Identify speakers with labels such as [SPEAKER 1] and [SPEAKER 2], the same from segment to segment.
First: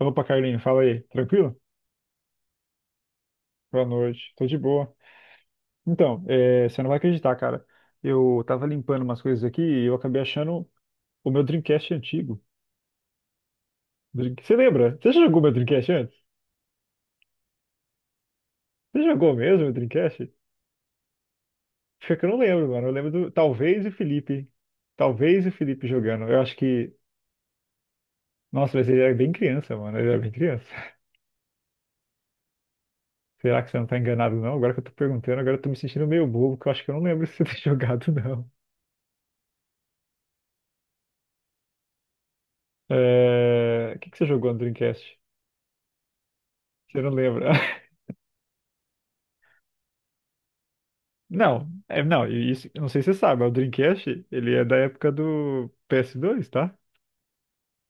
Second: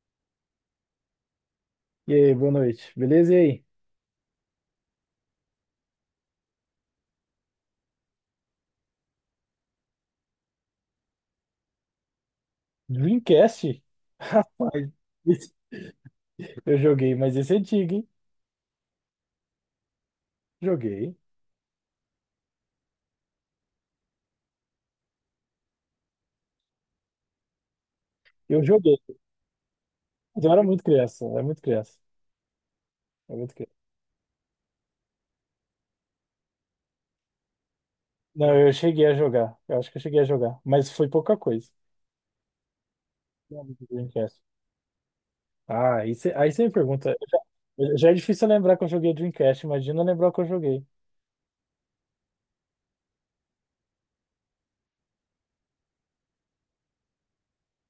[SPEAKER 1] Opa, Carlinho, fala aí. Tranquilo?
[SPEAKER 2] E aí, boa noite. Beleza? E aí?
[SPEAKER 1] Boa noite. Tô de boa. Então, é, você não vai acreditar, cara. Eu tava limpando umas coisas aqui e eu acabei achando o meu Dreamcast antigo.
[SPEAKER 2] Dreamcast?
[SPEAKER 1] Você
[SPEAKER 2] Rapaz,
[SPEAKER 1] lembra? Você já jogou meu
[SPEAKER 2] esse-
[SPEAKER 1] Dreamcast antes?
[SPEAKER 2] eu joguei, mas esse é antigo, hein?
[SPEAKER 1] Você jogou mesmo meu Dreamcast?
[SPEAKER 2] Joguei.
[SPEAKER 1] Fica que eu não lembro, mano. Eu lembro do. Talvez o Felipe. Talvez o Felipe jogando. Eu acho que.
[SPEAKER 2] Eu
[SPEAKER 1] Nossa, mas
[SPEAKER 2] joguei.
[SPEAKER 1] ele era bem criança, mano. Ele era bem
[SPEAKER 2] Mas eu era
[SPEAKER 1] criança.
[SPEAKER 2] muito criança, eu era muito criança. eu era muito
[SPEAKER 1] Será que
[SPEAKER 2] criança.
[SPEAKER 1] você não tá enganado, não? Agora que eu tô perguntando, agora eu tô me sentindo meio bobo, que eu acho que eu não lembro se você tem jogado, não.
[SPEAKER 2] Não, eu cheguei a jogar. Eu acho que eu cheguei a jogar, mas foi pouca coisa. Não, do
[SPEAKER 1] É, o que que você
[SPEAKER 2] Dreamcast.
[SPEAKER 1] jogou no Dreamcast?
[SPEAKER 2] Ah, aí cê me
[SPEAKER 1] Você não
[SPEAKER 2] pergunta.
[SPEAKER 1] lembra?
[SPEAKER 2] Já, já é difícil lembrar que eu joguei Dreamcast, imagina lembrar o que eu joguei.
[SPEAKER 1] Não, é, não, e isso, eu não sei se você sabe, mas o Dreamcast, ele é da época do PS2, tá?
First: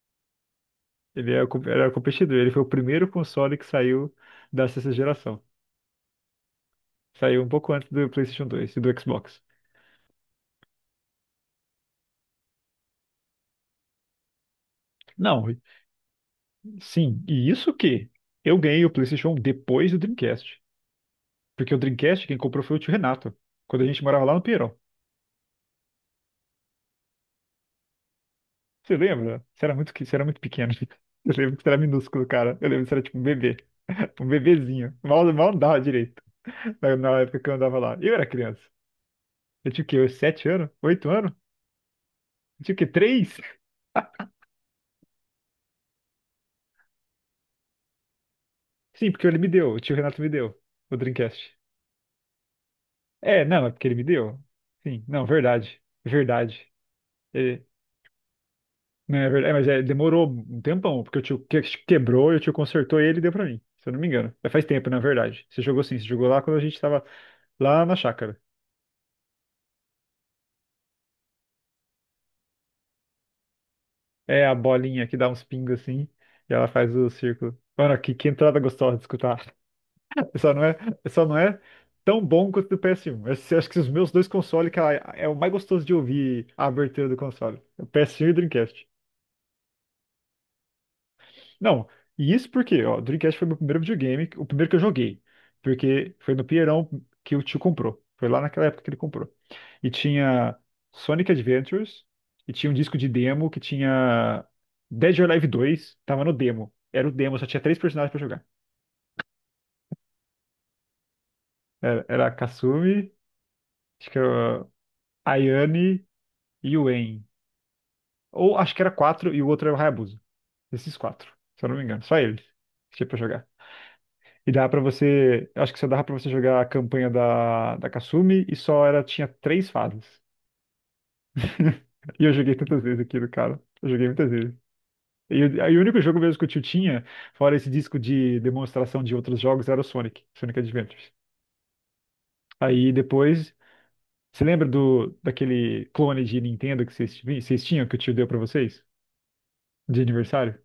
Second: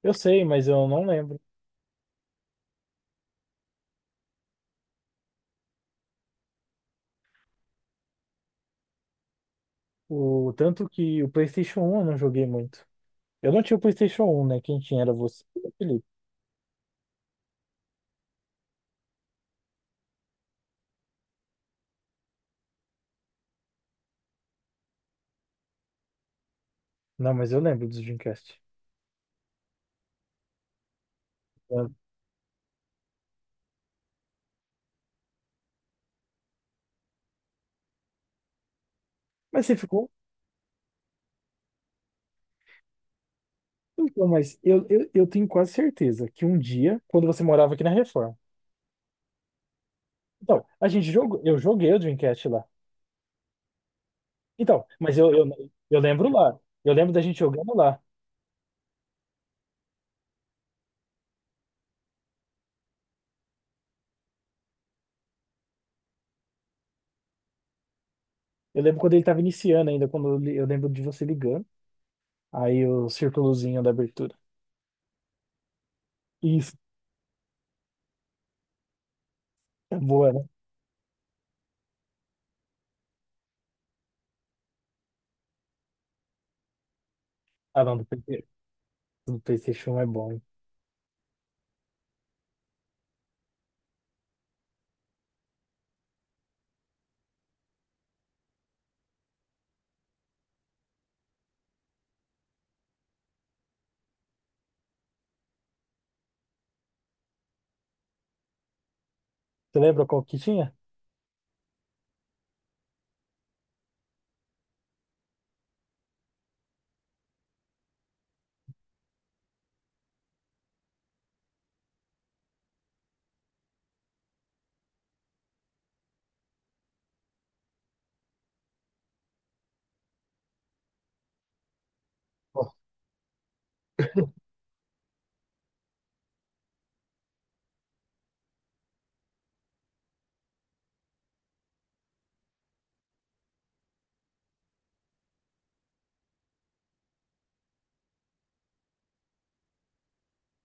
[SPEAKER 2] Eu sei, mas eu não
[SPEAKER 1] Ele
[SPEAKER 2] lembro.
[SPEAKER 1] é, era o competidor, ele foi o primeiro console que saiu da sexta geração. Saiu um pouco antes do PlayStation 2 e do Xbox.
[SPEAKER 2] O tanto que o PlayStation 1 eu não joguei muito. Eu não tinha o PlayStation 1, né? Quem tinha era você,
[SPEAKER 1] Não,
[SPEAKER 2] e o Felipe.
[SPEAKER 1] sim, e isso que eu ganhei o PlayStation depois do Dreamcast. Porque o Dreamcast quem comprou foi o tio Renato, quando a gente morava lá no Pinheirão.
[SPEAKER 2] Não, mas eu lembro do Dreamcast.
[SPEAKER 1] Você lembra? Você era muito pequeno. Eu lembro que você era
[SPEAKER 2] Lembro.
[SPEAKER 1] minúsculo, cara. Eu lembro que você era tipo um bebê, um bebezinho. Mal, mal andava direito. Na época que eu andava lá. Eu era criança.
[SPEAKER 2] Mas
[SPEAKER 1] Eu
[SPEAKER 2] você
[SPEAKER 1] tinha o quê?
[SPEAKER 2] ficou?
[SPEAKER 1] Uns 7 anos? 8 anos? Eu tinha o quê? Três?
[SPEAKER 2] Então, mas eu tenho quase certeza que um dia, quando você morava aqui na Reforma.
[SPEAKER 1] Sim, porque ele me deu. O tio Renato me deu
[SPEAKER 2] Então, a
[SPEAKER 1] o
[SPEAKER 2] gente
[SPEAKER 1] Dreamcast.
[SPEAKER 2] jogou, eu joguei o Dreamcast lá.
[SPEAKER 1] É, não, é porque ele me deu.
[SPEAKER 2] Então,
[SPEAKER 1] Sim,
[SPEAKER 2] mas
[SPEAKER 1] não,
[SPEAKER 2] eu, eu,
[SPEAKER 1] verdade.
[SPEAKER 2] eu lembro lá.
[SPEAKER 1] Verdade.
[SPEAKER 2] Eu lembro da gente
[SPEAKER 1] É,
[SPEAKER 2] jogando lá.
[SPEAKER 1] não, é verdade. É, mas é, demorou um tempão, porque o tio quebrou e o tio consertou ele e deu pra mim. Se eu não me engano. É, faz tempo, na verdade. Você jogou sim, você jogou lá quando a gente tava lá na chácara.
[SPEAKER 2] Eu lembro quando ele estava iniciando ainda, eu lembro de você ligando. Aí o círculozinho da abertura.
[SPEAKER 1] É a bolinha que dá uns pingos assim, e ela
[SPEAKER 2] Isso,
[SPEAKER 1] faz o círculo. Mano, que entrada gostosa de escutar.
[SPEAKER 2] é boa, né?
[SPEAKER 1] Só não é, só não é tão bom quanto do PS1. Acho que os meus dois consoles, cara, é o mais gostoso de ouvir a abertura do console.
[SPEAKER 2] Ah,
[SPEAKER 1] O
[SPEAKER 2] não, do
[SPEAKER 1] PS1 e o
[SPEAKER 2] PT
[SPEAKER 1] Dreamcast.
[SPEAKER 2] do PlayStation 1 é bom, hein?
[SPEAKER 1] Não, e isso porque, ó, o Dreamcast foi meu primeiro videogame, o primeiro que eu joguei. Porque foi no Pinheirão que o tio comprou. Foi lá naquela época que ele comprou. E tinha Sonic Adventures, e tinha um disco de demo que tinha Dead or Alive 2, tava no demo. Era o demo, só tinha três personagens pra jogar.
[SPEAKER 2] Você lembra qual que tinha?
[SPEAKER 1] Era a Kasumi, acho que era a Ayane e o Wen. Ou acho que era quatro e o outro era o Hayabusa. Esses quatro, se eu não me engano. Só eles que tinha pra jogar. E dava pra você. Eu acho que só dava pra você jogar a campanha da Kasumi e tinha três fases. E eu joguei
[SPEAKER 2] Ó,
[SPEAKER 1] tantas vezes aquilo, cara. Eu joguei muitas vezes. E o único jogo mesmo que o tio tinha, fora esse disco de demonstração de outros jogos, era o Sonic Adventures. Aí depois. Você lembra daquele clone de Nintendo que vocês tinham, que o tio deu pra vocês? De aniversário?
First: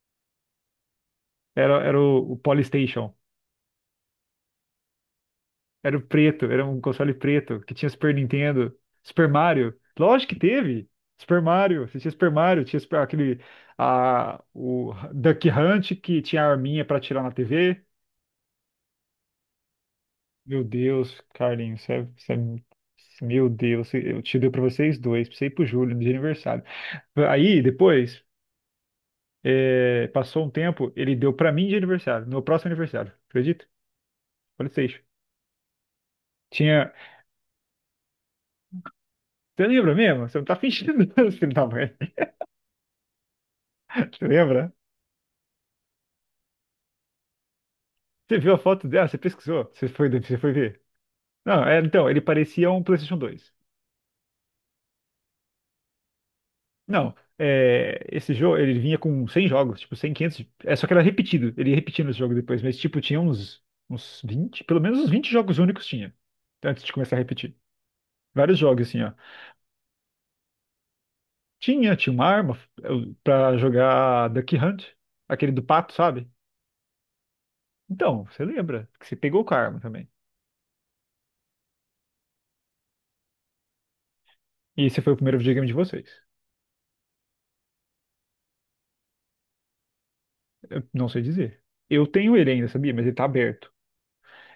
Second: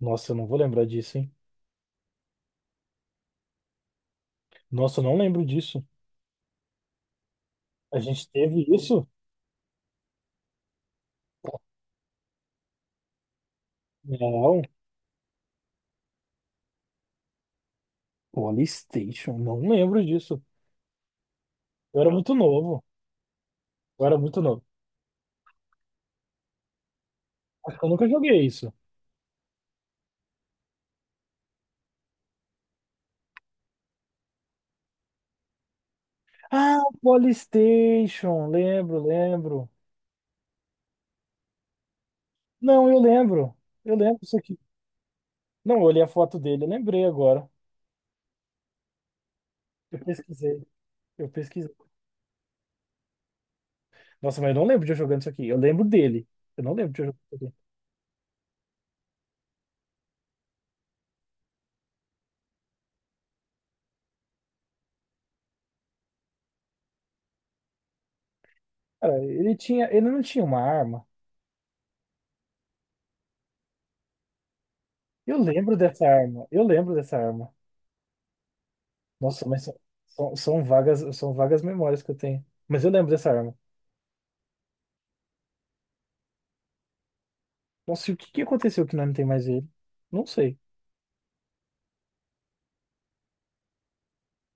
[SPEAKER 2] nossa, eu não vou lembrar disso, hein?
[SPEAKER 1] Era o Polystation.
[SPEAKER 2] Nossa, eu não lembro disso.
[SPEAKER 1] Era o preto, era um console preto, que tinha
[SPEAKER 2] A
[SPEAKER 1] Super
[SPEAKER 2] gente teve
[SPEAKER 1] Nintendo,
[SPEAKER 2] isso?
[SPEAKER 1] Super Mario. Lógico que teve. Super Mario, você tinha Super Mario, tinha
[SPEAKER 2] Não.
[SPEAKER 1] o Duck Hunt que tinha a arminha pra atirar na TV.
[SPEAKER 2] PlayStation, não lembro disso.
[SPEAKER 1] Meu Deus, Carlinhos,
[SPEAKER 2] Eu era muito novo.
[SPEAKER 1] meu Deus,
[SPEAKER 2] Eu era
[SPEAKER 1] eu te
[SPEAKER 2] muito
[SPEAKER 1] dei pra
[SPEAKER 2] novo.
[SPEAKER 1] vocês dois, pra você e pro Júlio, de aniversário. Aí,
[SPEAKER 2] Acho que eu nunca
[SPEAKER 1] depois,
[SPEAKER 2] joguei isso.
[SPEAKER 1] é, passou um tempo, ele deu pra mim de aniversário, no meu próximo aniversário, acredita? PlayStation.
[SPEAKER 2] Ah,
[SPEAKER 1] Tinha.
[SPEAKER 2] PlayStation, lembro,
[SPEAKER 1] Você
[SPEAKER 2] lembro.
[SPEAKER 1] lembra mesmo? Você não tá fingindo, filho da mãe.
[SPEAKER 2] Não, eu lembro. Eu lembro
[SPEAKER 1] Você
[SPEAKER 2] isso aqui.
[SPEAKER 1] lembra?
[SPEAKER 2] Não, eu olhei a foto dele, eu lembrei agora.
[SPEAKER 1] Você viu a foto dela? Você pesquisou? Você
[SPEAKER 2] Eu
[SPEAKER 1] foi, você foi
[SPEAKER 2] pesquisei.
[SPEAKER 1] ver?
[SPEAKER 2] Eu
[SPEAKER 1] Não,
[SPEAKER 2] pesquisei.
[SPEAKER 1] é, então, ele parecia um PlayStation 2.
[SPEAKER 2] Nossa, mas eu não lembro de eu jogando isso aqui. Eu lembro dele. Eu não lembro de eu
[SPEAKER 1] Não,
[SPEAKER 2] jogando isso aqui.
[SPEAKER 1] é, esse jogo, ele vinha com 100 jogos, tipo, 100 500. É, só que era repetido, ele ia repetindo os jogos depois, mas, tipo, tinha uns 20, pelo menos uns 20 jogos únicos tinha, antes de começar a repetir. Vários jogos, assim, ó.
[SPEAKER 2] Cara, ele tinha, ele não tinha uma arma.
[SPEAKER 1] Tinha uma arma pra jogar Duck Hunt,
[SPEAKER 2] Eu
[SPEAKER 1] aquele do
[SPEAKER 2] lembro
[SPEAKER 1] pato,
[SPEAKER 2] dessa
[SPEAKER 1] sabe?
[SPEAKER 2] arma. Eu lembro dessa arma.
[SPEAKER 1] Então, você lembra que você pegou
[SPEAKER 2] Nossa,
[SPEAKER 1] com a
[SPEAKER 2] mas são,
[SPEAKER 1] arma também.
[SPEAKER 2] são, são vagas, são vagas memórias que eu tenho. Mas eu lembro dessa arma.
[SPEAKER 1] E esse foi o primeiro videogame de vocês.
[SPEAKER 2] Nossa, e o que que aconteceu que nós não tem mais ele? Não sei.
[SPEAKER 1] Eu não sei dizer. Eu tenho ele ainda, sabia? Mas ele tá aberto.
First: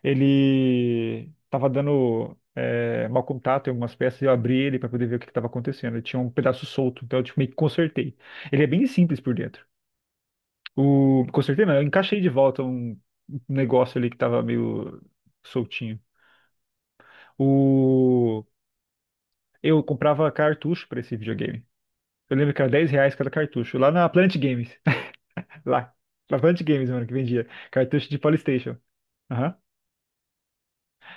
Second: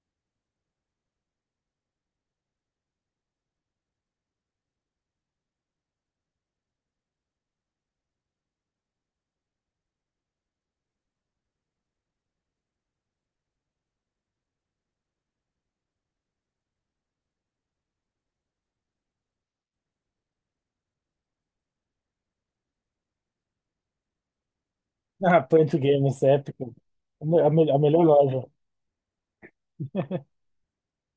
[SPEAKER 1] Ele estava dando mau contato em algumas peças, e eu abri ele para poder ver o que estava acontecendo. Ele tinha um pedaço solto, então eu tipo, meio que consertei. Ele é bem simples por dentro. O Consertei não, eu encaixei de volta um negócio ali que estava meio soltinho. O Eu comprava cartucho para esse videogame. Eu lembro que era 10 reais cada cartucho, lá na Planet Games.
[SPEAKER 2] Ah, Punch
[SPEAKER 1] Lá,
[SPEAKER 2] Games,
[SPEAKER 1] na Planet
[SPEAKER 2] épico.
[SPEAKER 1] Games, mano, que
[SPEAKER 2] A, me-
[SPEAKER 1] vendia
[SPEAKER 2] a me- a melhor
[SPEAKER 1] cartucho de
[SPEAKER 2] loja.
[SPEAKER 1] PlayStation. Aham.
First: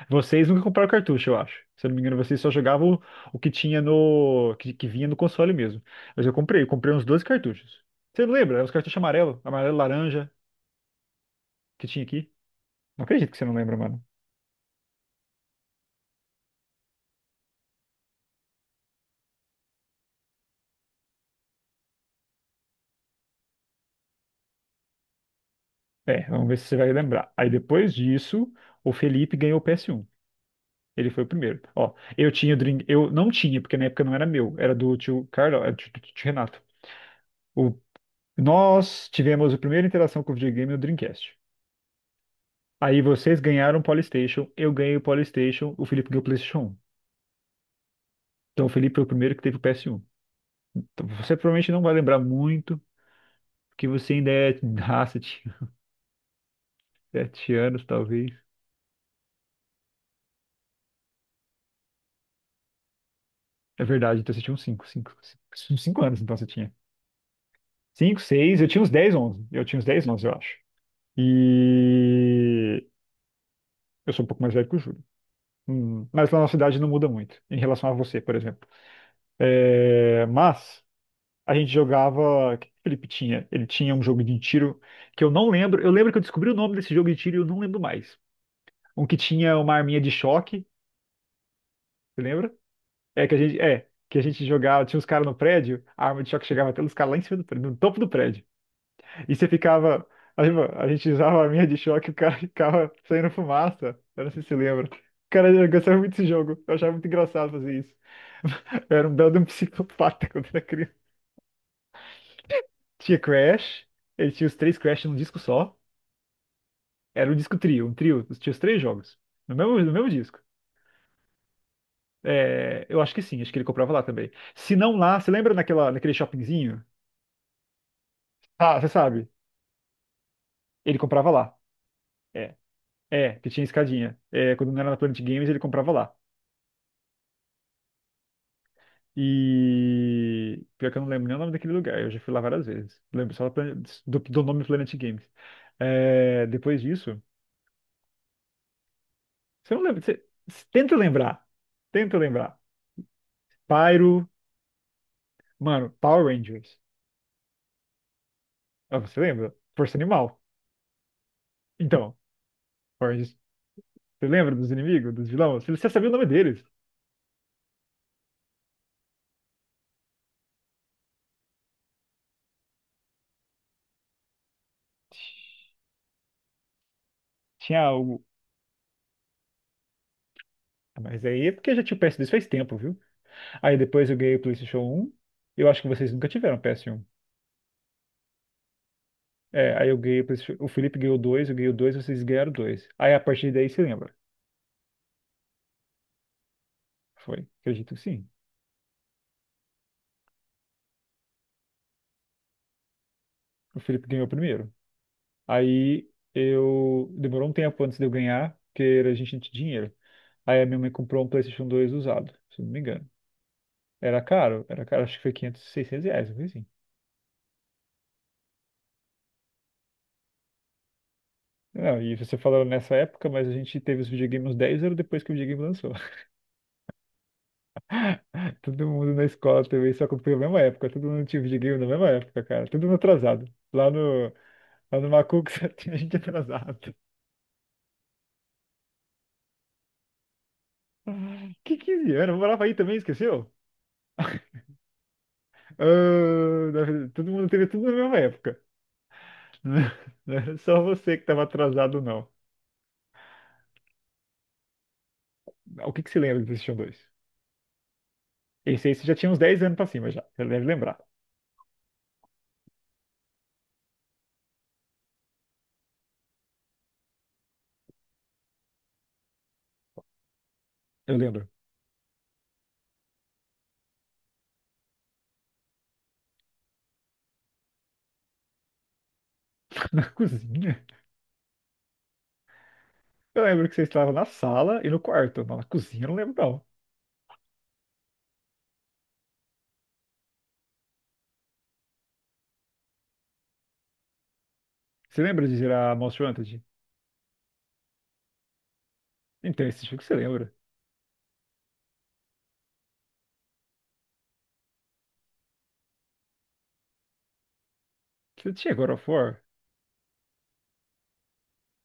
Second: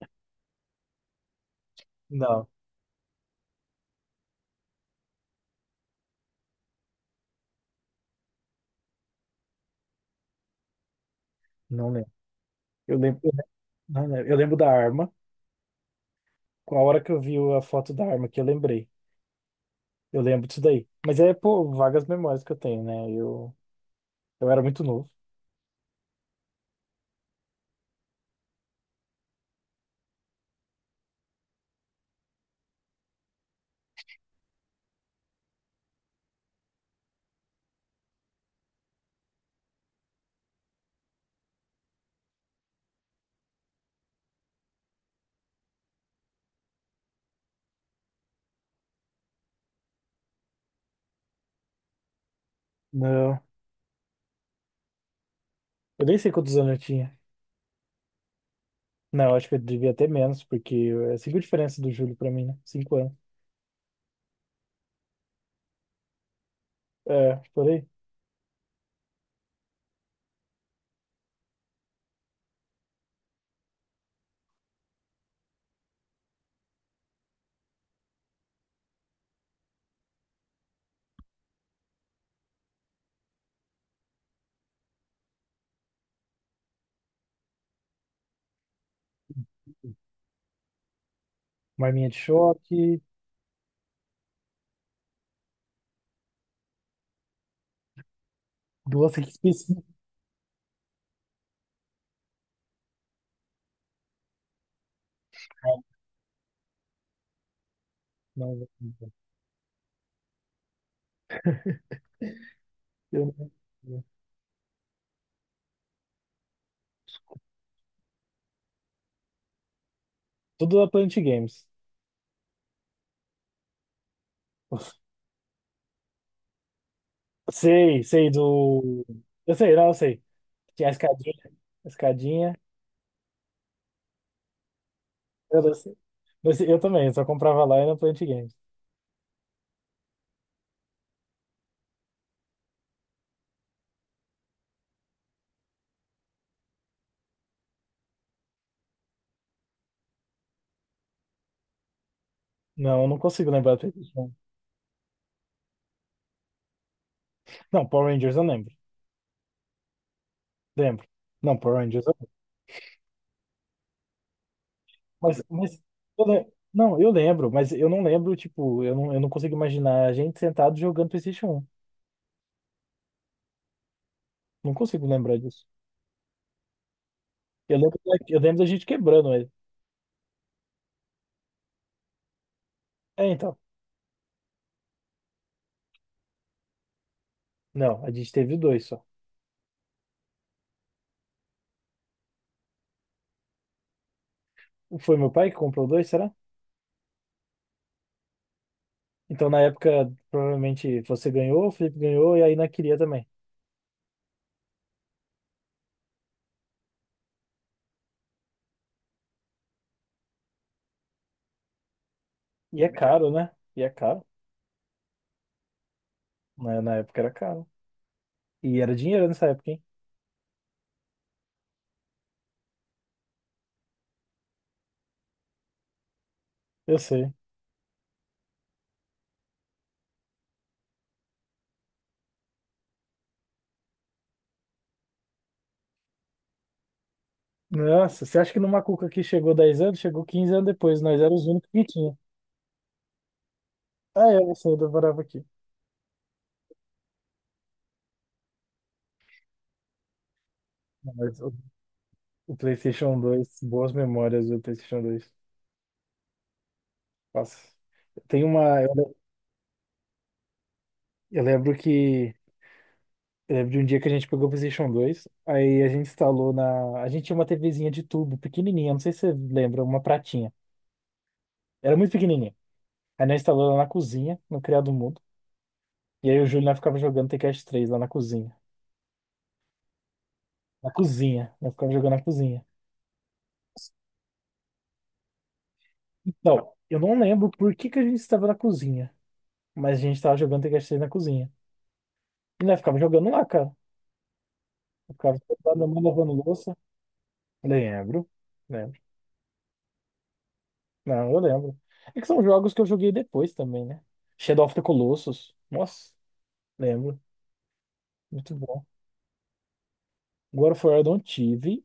[SPEAKER 1] Vocês nunca compraram cartucho, eu acho. Se eu não me engano, vocês
[SPEAKER 2] Não,
[SPEAKER 1] só jogavam o que tinha no. Que vinha no console mesmo. Mas eu comprei uns 12 cartuchos. Você não lembra? Eram os cartuchos amarelo, amarelo laranja que
[SPEAKER 2] não
[SPEAKER 1] tinha
[SPEAKER 2] lembro.
[SPEAKER 1] aqui.
[SPEAKER 2] Eu
[SPEAKER 1] Não
[SPEAKER 2] lembro, eu
[SPEAKER 1] acredito que você
[SPEAKER 2] lembro
[SPEAKER 1] não lembra, mano.
[SPEAKER 2] não lembro. Eu lembro da arma. Com a hora que eu vi a foto da arma que eu lembrei. Eu lembro disso daí. Mas é, pô, vagas memórias que eu tenho, né? Eu era muito novo.
[SPEAKER 1] É, vamos ver se você vai lembrar. Aí depois disso, o Felipe ganhou o PS1. Ele foi o primeiro. Ó, eu tinha o Dream. Eu não tinha, porque na época não era meu. Era do tio Carlos, era do tio Renato. O... Nós tivemos a primeira interação com o videogame no Dreamcast. Aí vocês ganharam o PlayStation, eu ganhei o PlayStation, o Felipe ganhou o PlayStation 1. Então o Felipe foi o primeiro que teve o PS1. Então, você provavelmente não vai lembrar muito,
[SPEAKER 2] Não.
[SPEAKER 1] porque você ainda é de raça, tinha
[SPEAKER 2] Eu nem sei quantos anos eu tinha.
[SPEAKER 1] 7 anos, talvez.
[SPEAKER 2] Não, eu acho que eu devia ter menos, porque é cinco diferença do Júlio pra mim, né? 5 anos.
[SPEAKER 1] É verdade, então você tinha uns cinco, cinco, 5, 5 anos, então você tinha.
[SPEAKER 2] É, por aí.
[SPEAKER 1] 5, 6, eu tinha uns 10, 11. Eu tinha uns 10 11, eu acho. E eu sou um pouco mais velho que o Júlio. Mas na nossa idade não muda muito, em relação a você, por exemplo. É, mas. A gente jogava. O que que o Felipe tinha? Ele tinha um jogo de tiro que eu não lembro. Eu lembro que eu descobri o nome desse jogo de tiro e eu não lembro mais. Um que tinha uma arminha de choque,
[SPEAKER 2] Marminha de
[SPEAKER 1] você lembra?
[SPEAKER 2] choque,
[SPEAKER 1] É que a gente. É. Que a gente jogava, tinha uns caras no prédio, a arma de choque chegava até os caras lá em cima do prédio, no topo do prédio.
[SPEAKER 2] duas
[SPEAKER 1] E você
[SPEAKER 2] específicas.
[SPEAKER 1] ficava. A gente usava a arminha de choque e o cara ficava saindo fumaça. Eu não sei se você lembra. Cara, eu gostava muito desse jogo. Eu achava muito engraçado fazer isso.
[SPEAKER 2] Não, não.
[SPEAKER 1] Eu era um belo de um psicopata quando era criança. Tinha
[SPEAKER 2] Eu não-
[SPEAKER 1] Crash, ele tinha os três Crash num disco só. Era o disco Trio, um trio, tinha os três jogos. No mesmo disco.
[SPEAKER 2] Tudo da Plant Games.
[SPEAKER 1] É, eu acho que sim, acho que ele comprava lá também. Se não lá, você lembra naquele shoppingzinho?
[SPEAKER 2] Sei, sei
[SPEAKER 1] Ah, você
[SPEAKER 2] do.
[SPEAKER 1] sabe.
[SPEAKER 2] Eu sei, não, eu sei. Tinha a
[SPEAKER 1] Ele comprava
[SPEAKER 2] escadinha.
[SPEAKER 1] lá.
[SPEAKER 2] A
[SPEAKER 1] É,
[SPEAKER 2] Escadinha.
[SPEAKER 1] é, que tinha escadinha. É, quando não era na Planet Games, ele
[SPEAKER 2] Eu, não
[SPEAKER 1] comprava
[SPEAKER 2] sei.
[SPEAKER 1] lá.
[SPEAKER 2] Mas eu também, eu só comprava lá e na Plant Games.
[SPEAKER 1] Pior que eu não lembro nem o nome daquele lugar, eu já fui lá várias vezes. Lembro só do nome Planet Games. É, depois disso, você não lembra. Você, tenta lembrar. Tenta lembrar.
[SPEAKER 2] Não, eu não consigo lembrar do
[SPEAKER 1] Pyro,
[SPEAKER 2] PlayStation.
[SPEAKER 1] mano, Power Rangers.
[SPEAKER 2] Não, Power Rangers eu lembro.
[SPEAKER 1] Ah, você lembra? Força Animal.
[SPEAKER 2] Lembro. Não, Power Rangers eu
[SPEAKER 1] Então,
[SPEAKER 2] lembro.
[SPEAKER 1] Forges, você lembra dos inimigos, dos
[SPEAKER 2] Mas,
[SPEAKER 1] vilões? Você
[SPEAKER 2] mas
[SPEAKER 1] você sabia o
[SPEAKER 2] eu
[SPEAKER 1] nome
[SPEAKER 2] le-
[SPEAKER 1] deles.
[SPEAKER 2] não, eu lembro, mas eu não lembro, tipo, eu não consigo imaginar a gente sentado jogando PlayStation 1. Não consigo lembrar disso.
[SPEAKER 1] Tinha algo.
[SPEAKER 2] Eu lembro da gente quebrando ele.
[SPEAKER 1] Mas aí é porque eu já tinha o PS2 faz tempo, viu?
[SPEAKER 2] É, então.
[SPEAKER 1] Aí depois eu ganhei o PlayStation 1. Eu acho que vocês nunca tiveram PS1.
[SPEAKER 2] Não, a gente teve dois só.
[SPEAKER 1] É, aí eu ganhei o PlayStation. O Felipe ganhou dois, eu ganhei o dois, vocês ganharam dois. Aí a partir daí você lembra.
[SPEAKER 2] Foi meu pai que comprou dois, será?
[SPEAKER 1] Foi, acredito que sim.
[SPEAKER 2] Então, na época, provavelmente você ganhou, o Felipe ganhou e a Ina queria também.
[SPEAKER 1] O Felipe ganhou o primeiro. Aí eu. Demorou um tempo antes de eu ganhar, porque a gente não tinha dinheiro. Aí a minha mãe comprou um PlayStation 2 usado, se eu não me
[SPEAKER 2] E é
[SPEAKER 1] engano.
[SPEAKER 2] caro, né? E é caro.
[SPEAKER 1] Era caro, acho que foi 500, R$ 600, não foi.
[SPEAKER 2] Na época era caro. E era dinheiro nessa época, hein?
[SPEAKER 1] Não, e você falou nessa época, mas a gente teve os videogames dez 10 anos depois que o videogame lançou.
[SPEAKER 2] Eu sei.
[SPEAKER 1] Todo mundo na escola também só comprou na mesma época. Todo mundo tinha videogame na mesma época, cara. Todo mundo atrasado. Lá no, lá no Macuco só tinha gente atrasado.
[SPEAKER 2] Nossa, você acha que no Macuca que chegou 10 anos, chegou 15 anos depois. Nós éramos os únicos
[SPEAKER 1] Que
[SPEAKER 2] que
[SPEAKER 1] 15
[SPEAKER 2] tinha.
[SPEAKER 1] anos? Eu morava aí também, esqueceu?
[SPEAKER 2] Ah, é, você ainda morava aqui.
[SPEAKER 1] Ah, na verdade, todo mundo teve tudo na mesma época. Não era só você que
[SPEAKER 2] Mas
[SPEAKER 1] estava
[SPEAKER 2] o,
[SPEAKER 1] atrasado, não.
[SPEAKER 2] o PlayStation 2 boas memórias do PlayStation 2.
[SPEAKER 1] O que que você lembra do PlayStation 2?
[SPEAKER 2] Nossa. Tem uma.
[SPEAKER 1] Esse aí você já tinha uns 10 anos pra cima já, você deve lembrar.
[SPEAKER 2] Eu lembro que eu lembro de um dia que a gente pegou o PlayStation 2, aí a gente instalou na. A gente tinha uma TVzinha de tubo, pequenininha, não sei se você lembra, uma pratinha.
[SPEAKER 1] Eu lembro.
[SPEAKER 2] Era muito pequenininha. Aí nós instalou lá na cozinha, no Criado Mudo. E aí o Júlio nós ficava jogando Tekken 3 lá na cozinha.
[SPEAKER 1] Na cozinha.
[SPEAKER 2] Na cozinha, nós ficava jogando na cozinha.
[SPEAKER 1] Eu lembro que você estava na sala e no quarto, mas na cozinha eu não lembro não.
[SPEAKER 2] Então, eu não lembro por que que a gente estava na cozinha, mas a gente estava jogando Tekken 3 na cozinha. E nós ficava jogando lá, cara. Eu
[SPEAKER 1] Você
[SPEAKER 2] ficava
[SPEAKER 1] lembra de girar
[SPEAKER 2] jogando,
[SPEAKER 1] Most
[SPEAKER 2] lavando
[SPEAKER 1] Wanted?
[SPEAKER 2] louça. Lembro. Lembro.
[SPEAKER 1] Então, esse jogo você lembra.
[SPEAKER 2] Não, eu lembro. É que são jogos que eu joguei depois também, né? Shadow of the Colossus. Nossa, lembro.
[SPEAKER 1] Você
[SPEAKER 2] Muito
[SPEAKER 1] tinha
[SPEAKER 2] bom.
[SPEAKER 1] God of War?
[SPEAKER 2] God of War eu não tive,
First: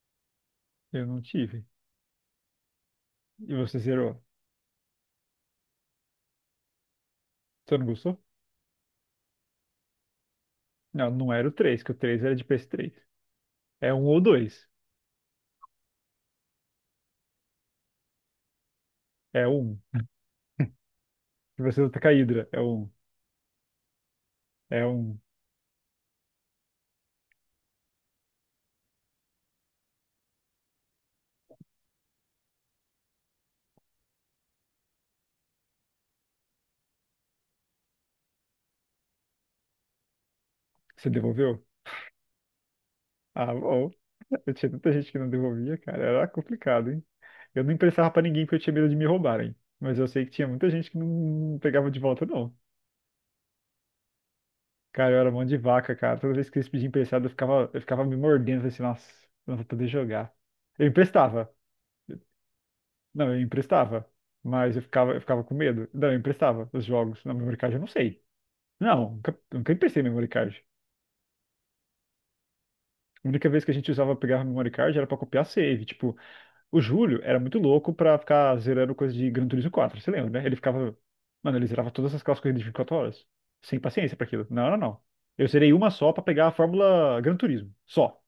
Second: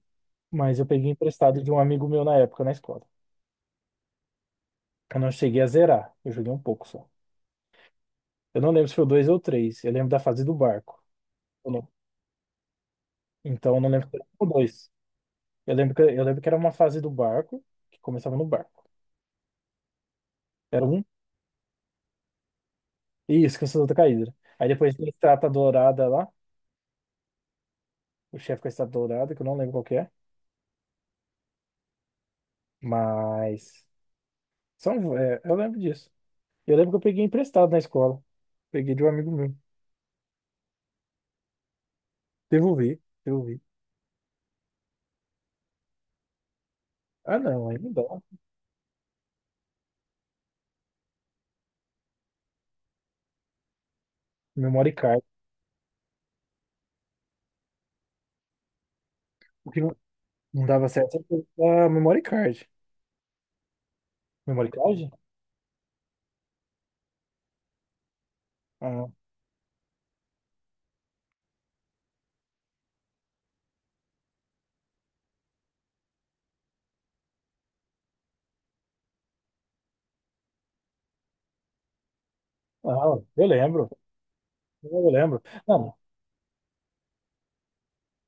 [SPEAKER 2] mas eu
[SPEAKER 1] Eu
[SPEAKER 2] peguei
[SPEAKER 1] não
[SPEAKER 2] emprestado
[SPEAKER 1] tive.
[SPEAKER 2] de um amigo meu na época na escola.
[SPEAKER 1] E você zerou?
[SPEAKER 2] Eu não cheguei a zerar. Eu joguei um pouco só.
[SPEAKER 1] Você não gostou?
[SPEAKER 2] Eu não lembro se foi o 2 ou o 3. Eu lembro da fase do barco.
[SPEAKER 1] Não, não era o
[SPEAKER 2] Eu
[SPEAKER 1] 3.
[SPEAKER 2] não-
[SPEAKER 1] Que o três era de ps três.
[SPEAKER 2] Então eu não
[SPEAKER 1] É um
[SPEAKER 2] lembro se
[SPEAKER 1] ou
[SPEAKER 2] era o
[SPEAKER 1] dois.
[SPEAKER 2] 2. Eu lembro que era uma fase do barco, que começava no barco.
[SPEAKER 1] É um.
[SPEAKER 2] Era um.
[SPEAKER 1] E você luta com a Hydra. É um.
[SPEAKER 2] Isso, Caçador da Caída. Aí
[SPEAKER 1] É
[SPEAKER 2] depois tem a
[SPEAKER 1] um.
[SPEAKER 2] Estátua Dourada lá. O chefe com a Estátua Dourada, que eu não lembro qual que é. Mas. São, é, eu lembro disso. Eu lembro que eu peguei emprestado na escola. Peguei de um amigo meu.
[SPEAKER 1] Você devolveu?
[SPEAKER 2] Devolvi,
[SPEAKER 1] Ah,
[SPEAKER 2] devolvi.
[SPEAKER 1] bom. Eu tinha tanta gente que não devolvia, cara. Era complicado, hein?
[SPEAKER 2] Ah,
[SPEAKER 1] Eu
[SPEAKER 2] não,
[SPEAKER 1] não
[SPEAKER 2] aí não dá.
[SPEAKER 1] emprestava pra ninguém porque eu tinha medo de me roubarem. Mas eu sei que tinha muita gente que não pegava de volta, não.
[SPEAKER 2] Memory
[SPEAKER 1] Cara, eu
[SPEAKER 2] card.
[SPEAKER 1] era mão de vaca, cara. Toda vez que eles pediam emprestado, eu ficava me mordendo, falei assim, nossa, não vou
[SPEAKER 2] O que
[SPEAKER 1] poder jogar.
[SPEAKER 2] não
[SPEAKER 1] Eu
[SPEAKER 2] dava certo
[SPEAKER 1] emprestava.
[SPEAKER 2] era a memory card.
[SPEAKER 1] Não, eu emprestava.
[SPEAKER 2] Memory
[SPEAKER 1] Mas eu
[SPEAKER 2] card?
[SPEAKER 1] ficava, eu ficava com medo. Não, eu emprestava os jogos. Na memory card eu não sei.
[SPEAKER 2] Ah,
[SPEAKER 1] Não, nunca emprestei memory card. A única vez que a gente usava pegar memory card era pra copiar save. Tipo, o Júlio era muito louco pra ficar zerando coisa de Gran Turismo 4, você lembra, né? Ele ficava. Mano, ele zerava todas essas aquelas corridas de 24 horas.
[SPEAKER 2] eu
[SPEAKER 1] Sem
[SPEAKER 2] lembro.
[SPEAKER 1] paciência pra aquilo. Não, não, não.
[SPEAKER 2] Eu lembro.
[SPEAKER 1] Eu zerei uma
[SPEAKER 2] Não,
[SPEAKER 1] só pra pegar a Fórmula Gran Turismo. Só.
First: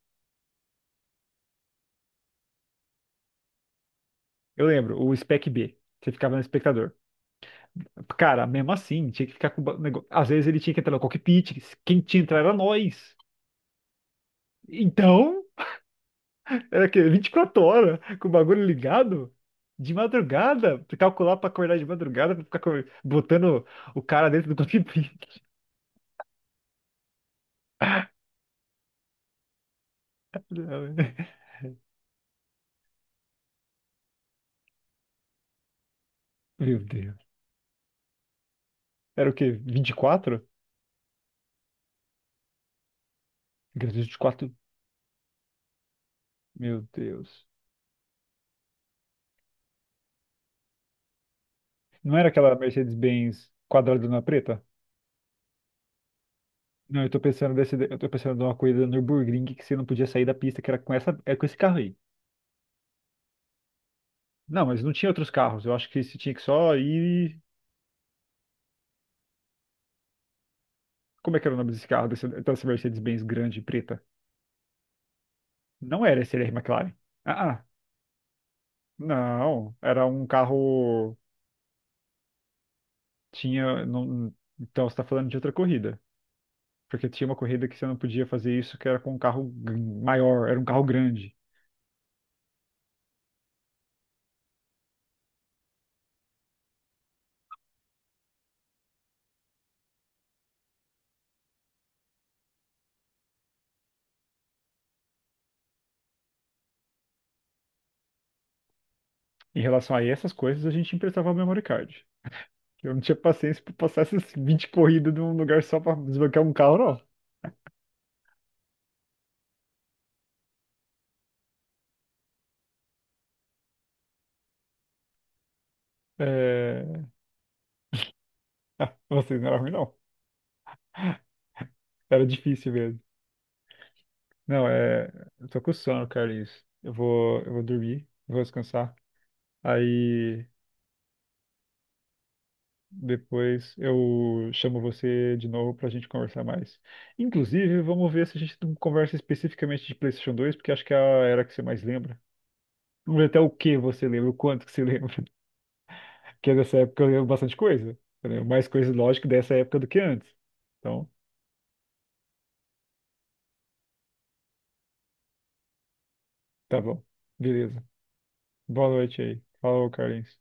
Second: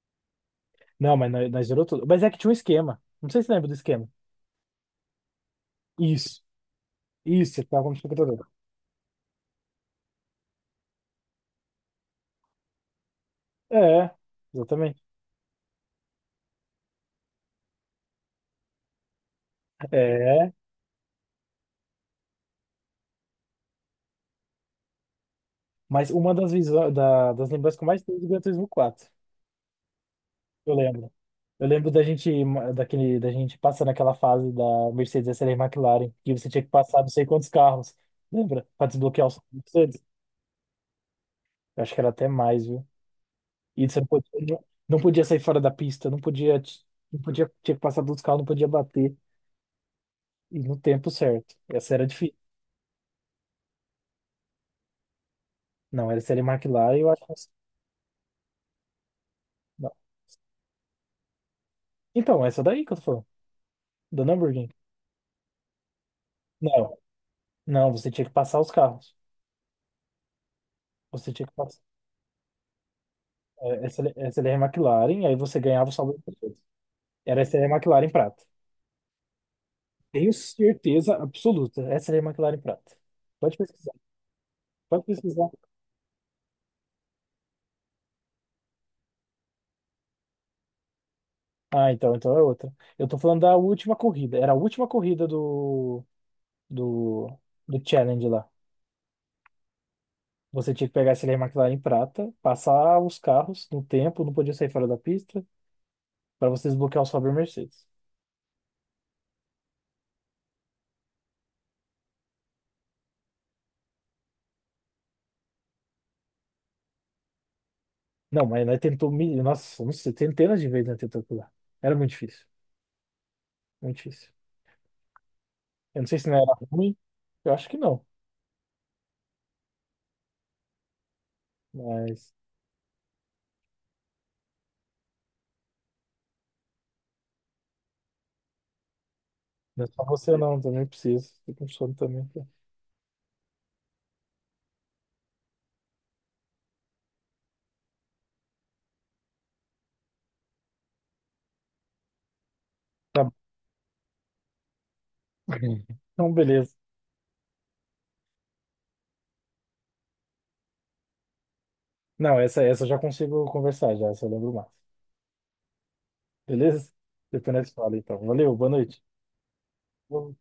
[SPEAKER 2] não, mas nós zerou tudo. Mas é que tinha um esquema. Não sei se lembra do esquema.
[SPEAKER 1] Eu lembro, o Spec B. Você ficava no
[SPEAKER 2] Isso,
[SPEAKER 1] espectador.
[SPEAKER 2] isso, você tava no computador.
[SPEAKER 1] Cara, mesmo assim, tinha que ficar com o negócio. Às vezes ele tinha que entrar no cockpit, quem tinha que entrar era nós.
[SPEAKER 2] É, exatamente.
[SPEAKER 1] Então, era que 24 horas com o bagulho ligado. De
[SPEAKER 2] É,
[SPEAKER 1] madrugada, pra calcular pra acordar de madrugada, pra ficar botando o cara dentro do cockpit.
[SPEAKER 2] mas uma das, visões, das lembranças que eu mais tenho é do Gran Turismo 4. Eu
[SPEAKER 1] Meu
[SPEAKER 2] lembro. Eu lembro da gente passar naquela fase da Mercedes SL McLaren, que você tinha que passar não
[SPEAKER 1] Deus.
[SPEAKER 2] sei quantos carros, lembra? Para desbloquear
[SPEAKER 1] Era o
[SPEAKER 2] os
[SPEAKER 1] quê? Vinte e
[SPEAKER 2] Mercedes.
[SPEAKER 1] quatro?
[SPEAKER 2] Eu acho que era até mais, viu? E
[SPEAKER 1] Ingresso
[SPEAKER 2] você
[SPEAKER 1] 24?
[SPEAKER 2] não podia sair fora da pista,
[SPEAKER 1] Meu
[SPEAKER 2] não
[SPEAKER 1] Deus.
[SPEAKER 2] podia, tinha que passar dos carros, não podia bater e no tempo certo. Essa era
[SPEAKER 1] Não era
[SPEAKER 2] difícil.
[SPEAKER 1] aquela Mercedes-Benz quadradona preta?
[SPEAKER 2] Não, era SL McLaren,
[SPEAKER 1] Não, eu
[SPEAKER 2] eu
[SPEAKER 1] tô
[SPEAKER 2] acho.
[SPEAKER 1] pensando desse, eu tô pensando numa corrida no Nürburgring que você não
[SPEAKER 2] Não.
[SPEAKER 1] podia sair da pista, que era com esse carro aí.
[SPEAKER 2] Então, é essa daí que eu tô falando, da
[SPEAKER 1] Não,
[SPEAKER 2] Nürburgring.
[SPEAKER 1] mas não tinha outros carros. Eu acho que você tinha que só
[SPEAKER 2] Não,
[SPEAKER 1] ir.
[SPEAKER 2] não, você tinha que passar os carros. Você
[SPEAKER 1] Como é
[SPEAKER 2] tinha
[SPEAKER 1] que
[SPEAKER 2] que
[SPEAKER 1] era o nome
[SPEAKER 2] passar
[SPEAKER 1] desse carro, dessa Mercedes-Benz grande
[SPEAKER 2] é,
[SPEAKER 1] preta?
[SPEAKER 2] SL McLaren, aí você ganhava o
[SPEAKER 1] Não
[SPEAKER 2] saldo.
[SPEAKER 1] era esse era McLaren.
[SPEAKER 2] Era
[SPEAKER 1] Ah,
[SPEAKER 2] essa aí,
[SPEAKER 1] ah,
[SPEAKER 2] a McLaren prata.
[SPEAKER 1] não. Era um
[SPEAKER 2] Tenho certeza
[SPEAKER 1] carro.
[SPEAKER 2] absoluta. Essa é a McLaren prata. Pode
[SPEAKER 1] Tinha.
[SPEAKER 2] pesquisar.
[SPEAKER 1] Então você
[SPEAKER 2] Pode
[SPEAKER 1] tá falando de
[SPEAKER 2] pesquisar.
[SPEAKER 1] outra corrida. Porque tinha uma corrida que você não podia fazer isso, que era com um maior, era um carro grande.
[SPEAKER 2] Ah, então é outra. Eu tô falando da última corrida. Era a última corrida do, do Challenge lá. Você tinha que pegar essa aí, a McLaren prata, passar os carros no tempo, não podia sair fora da pista, para você desbloquear o Sauber Mercedes.
[SPEAKER 1] Em relação a essas coisas, a gente emprestava o memory card. Eu não tinha paciência para passar essas 20 corridas num lugar só para desbloquear um carro, não.
[SPEAKER 2] Não, mas nós tentou, nossa, não sei, centenas de vezes nós tentou pular. Era muito difícil, muito difícil. Eu não sei se não era ruim,
[SPEAKER 1] É...
[SPEAKER 2] eu acho que não,
[SPEAKER 1] Ah, vocês não era ruim, não. Era
[SPEAKER 2] mas
[SPEAKER 1] difícil mesmo. Não, é... Eu tô com sono, Carlinhos. Eu vou dormir, vou descansar.
[SPEAKER 2] não é só você
[SPEAKER 1] Aí
[SPEAKER 2] não, também preciso. Tô com sono também, tá?
[SPEAKER 1] depois eu chamo você de novo para a gente conversar mais. Inclusive, vamos ver se a gente não conversa especificamente de PlayStation 2, porque acho que é a era que você mais lembra. Vamos
[SPEAKER 2] Tá
[SPEAKER 1] ver
[SPEAKER 2] bom.
[SPEAKER 1] até o que você lembra, o quanto que você lembra.
[SPEAKER 2] Então,
[SPEAKER 1] Porque
[SPEAKER 2] beleza.
[SPEAKER 1] dessa época eu lembro bastante coisa. Eu lembro mais coisa, lógico, dessa época do que antes. Então,
[SPEAKER 2] Não, essa eu já consigo conversar já, essa eu lembro mais.
[SPEAKER 1] tá
[SPEAKER 2] Beleza?
[SPEAKER 1] bom.
[SPEAKER 2] Depois nós
[SPEAKER 1] Beleza.
[SPEAKER 2] fala então. Valeu, boa
[SPEAKER 1] Boa
[SPEAKER 2] noite.
[SPEAKER 1] noite aí. Falou,
[SPEAKER 2] Boa
[SPEAKER 1] Carlinhos.